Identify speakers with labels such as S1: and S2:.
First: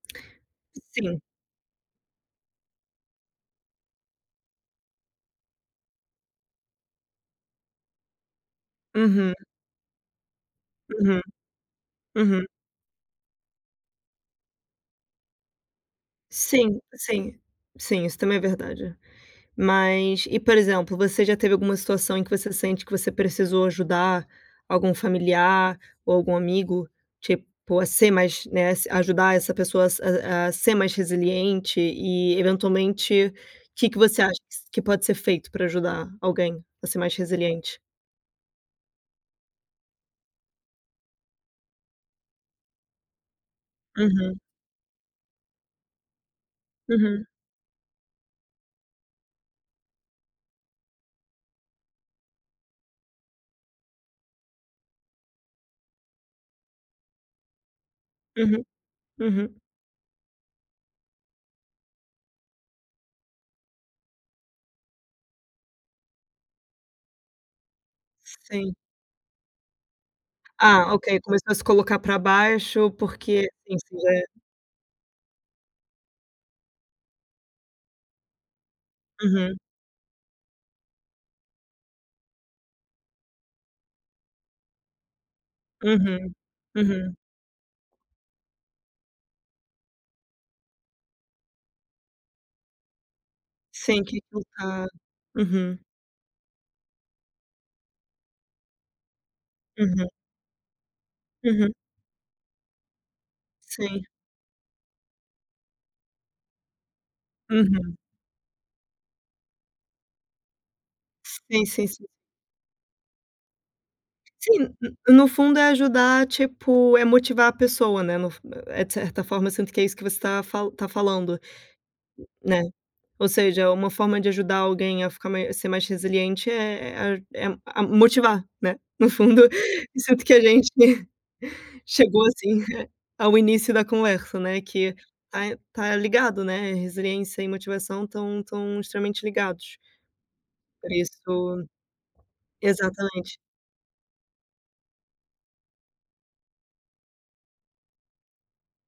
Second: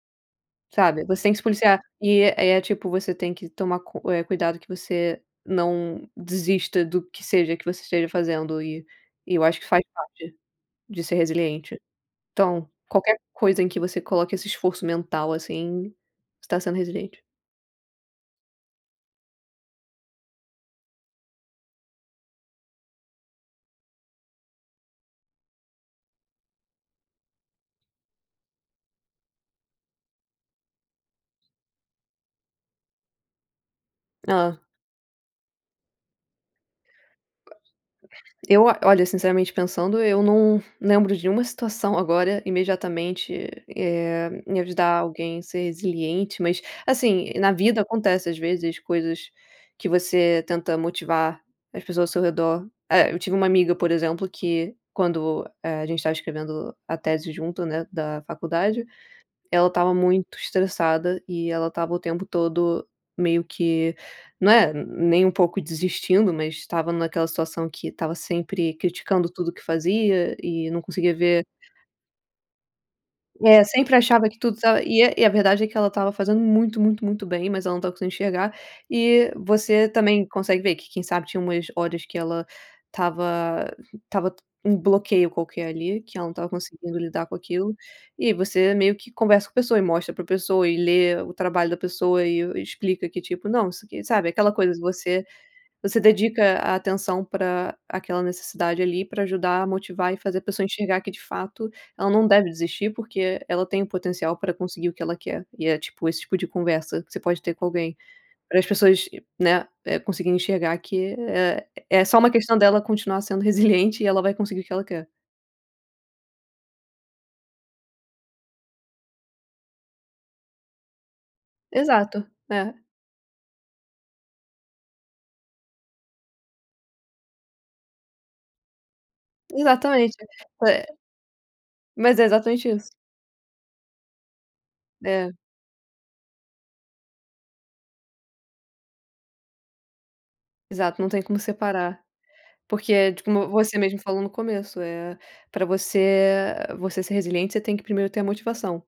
S1: Sabe,
S2: Sim.
S1: você tem que se policiar, e é tipo você tem que tomar cu eh, cuidado que você não desista do que seja, que você esteja fazendo e
S2: Uhum.
S1: e eu acho, que faz parte de ser
S2: Uhum,
S1: resiliente,
S2: uhum.
S1: então, qualquer coisa em que você coloque esse esforço mental, assim, você tá sendo
S2: Sim,
S1: resiliente.
S2: sim, sim isso também é verdade, mas e por exemplo, você já teve alguma situação, em que você sente, que você precisou ajudar algum familiar, ou algum amigo tipo, a ser mais, né, a se a ajudar, essa pessoa a ser mais resiliente, e eventualmente que, que você acha
S1: Hã.
S2: que pode ser feito, pra ajudar alguém a ser mais resiliente?
S1: Eu, olha, sinceramente pensando, eu não lembro de nenhuma situação agora, imediatamente, e,
S2: Uhum.
S1: eh, em ajudar alguém, ser resiliente, mas,
S2: Uhum.
S1: assim, na vida acontece às vezes coisas, que você tenta motivar as pessoas ao seu redor, eh, eu tive uma amiga por exemplo, que quando, eh, a gente estava escrevendo a tese junto, né, da
S2: Uhum,
S1: faculdade,
S2: uhum.
S1: ela estava muito estressada, e ela estava o tempo todo meio que, né, nem um pouco desistindo, mas estava naquela situação, que estava sempre
S2: Sim.
S1: criticando tudo que fazia, e não
S2: Ah
S1: conseguia
S2: ok,
S1: ver
S2: começou a se colocar pra baixo, porque
S1: É,
S2: isso
S1: sempre
S2: já é
S1: achava que tudo tá e e a verdade é que ela estava fazendo muito, muito, muito bem, mas ela não estava conseguindo enxergar, e
S2: Uhum.
S1: você também consegue ver, que quem sabe, tinha umas horas que ela estava estava t um bloqueio qualquer ali, que ela não
S2: Uhum,
S1: estava conseguindo
S2: uhum.
S1: lidar com aquilo. E você meio que conversa com a pessoa, e mostra para pessoa, e lê o trabalho da pessoa, e o explica que, tipo, não
S2: Sim, que
S1: sabe aquela coisa de
S2: fica
S1: você.
S2: uhum.
S1: Você dedica a atenção pra aquela necessidade ali, pra ajudar a
S2: Uhum.
S1: motivar e fazer a pessoa enxergar, que de fato
S2: Uhum.
S1: ela não deve desistir, porque ela tem
S2: Sim.
S1: potencial pra conseguir o que ela quer, e é tipo esse tipo de conversa, que você pode ter com
S2: Uhum.
S1: alguém, pra as pessoas, né, conseguir enxergar que
S2: Sim,
S1: é
S2: sim, sim.
S1: é só uma questão dela continuar sendo resiliente, e ela vai conseguir o que
S2: Sim,
S1: ela quer.
S2: no no fundo é ajudar, tipo é motivar a pessoa, né, no fu é de certa forma, sendo que é isso que você tava tá falando,
S1: Exato,
S2: né,
S1: é.
S2: ou seja, uma forma de ajudar alguém, a ficar mais ser mais resiliente é é a é motivar, né, no fundo, e sinto
S1: Exatamente,
S2: que a gente,
S1: é mas
S2: chegou,
S1: é
S2: assim,
S1: exatamente
S2: eh,
S1: isso.
S2: ao início da conversa, né, que
S1: É.
S2: tá tá ligado, né, resiliência e motivação estão estão extremamente ligados. Por
S1: Exato, não tem como
S2: isso
S1: separar, porque tipo,
S2: exatamente.
S1: você mesmo falou no começo, eh, pra você você ser resiliente, você tem que primeiro ter a motivação.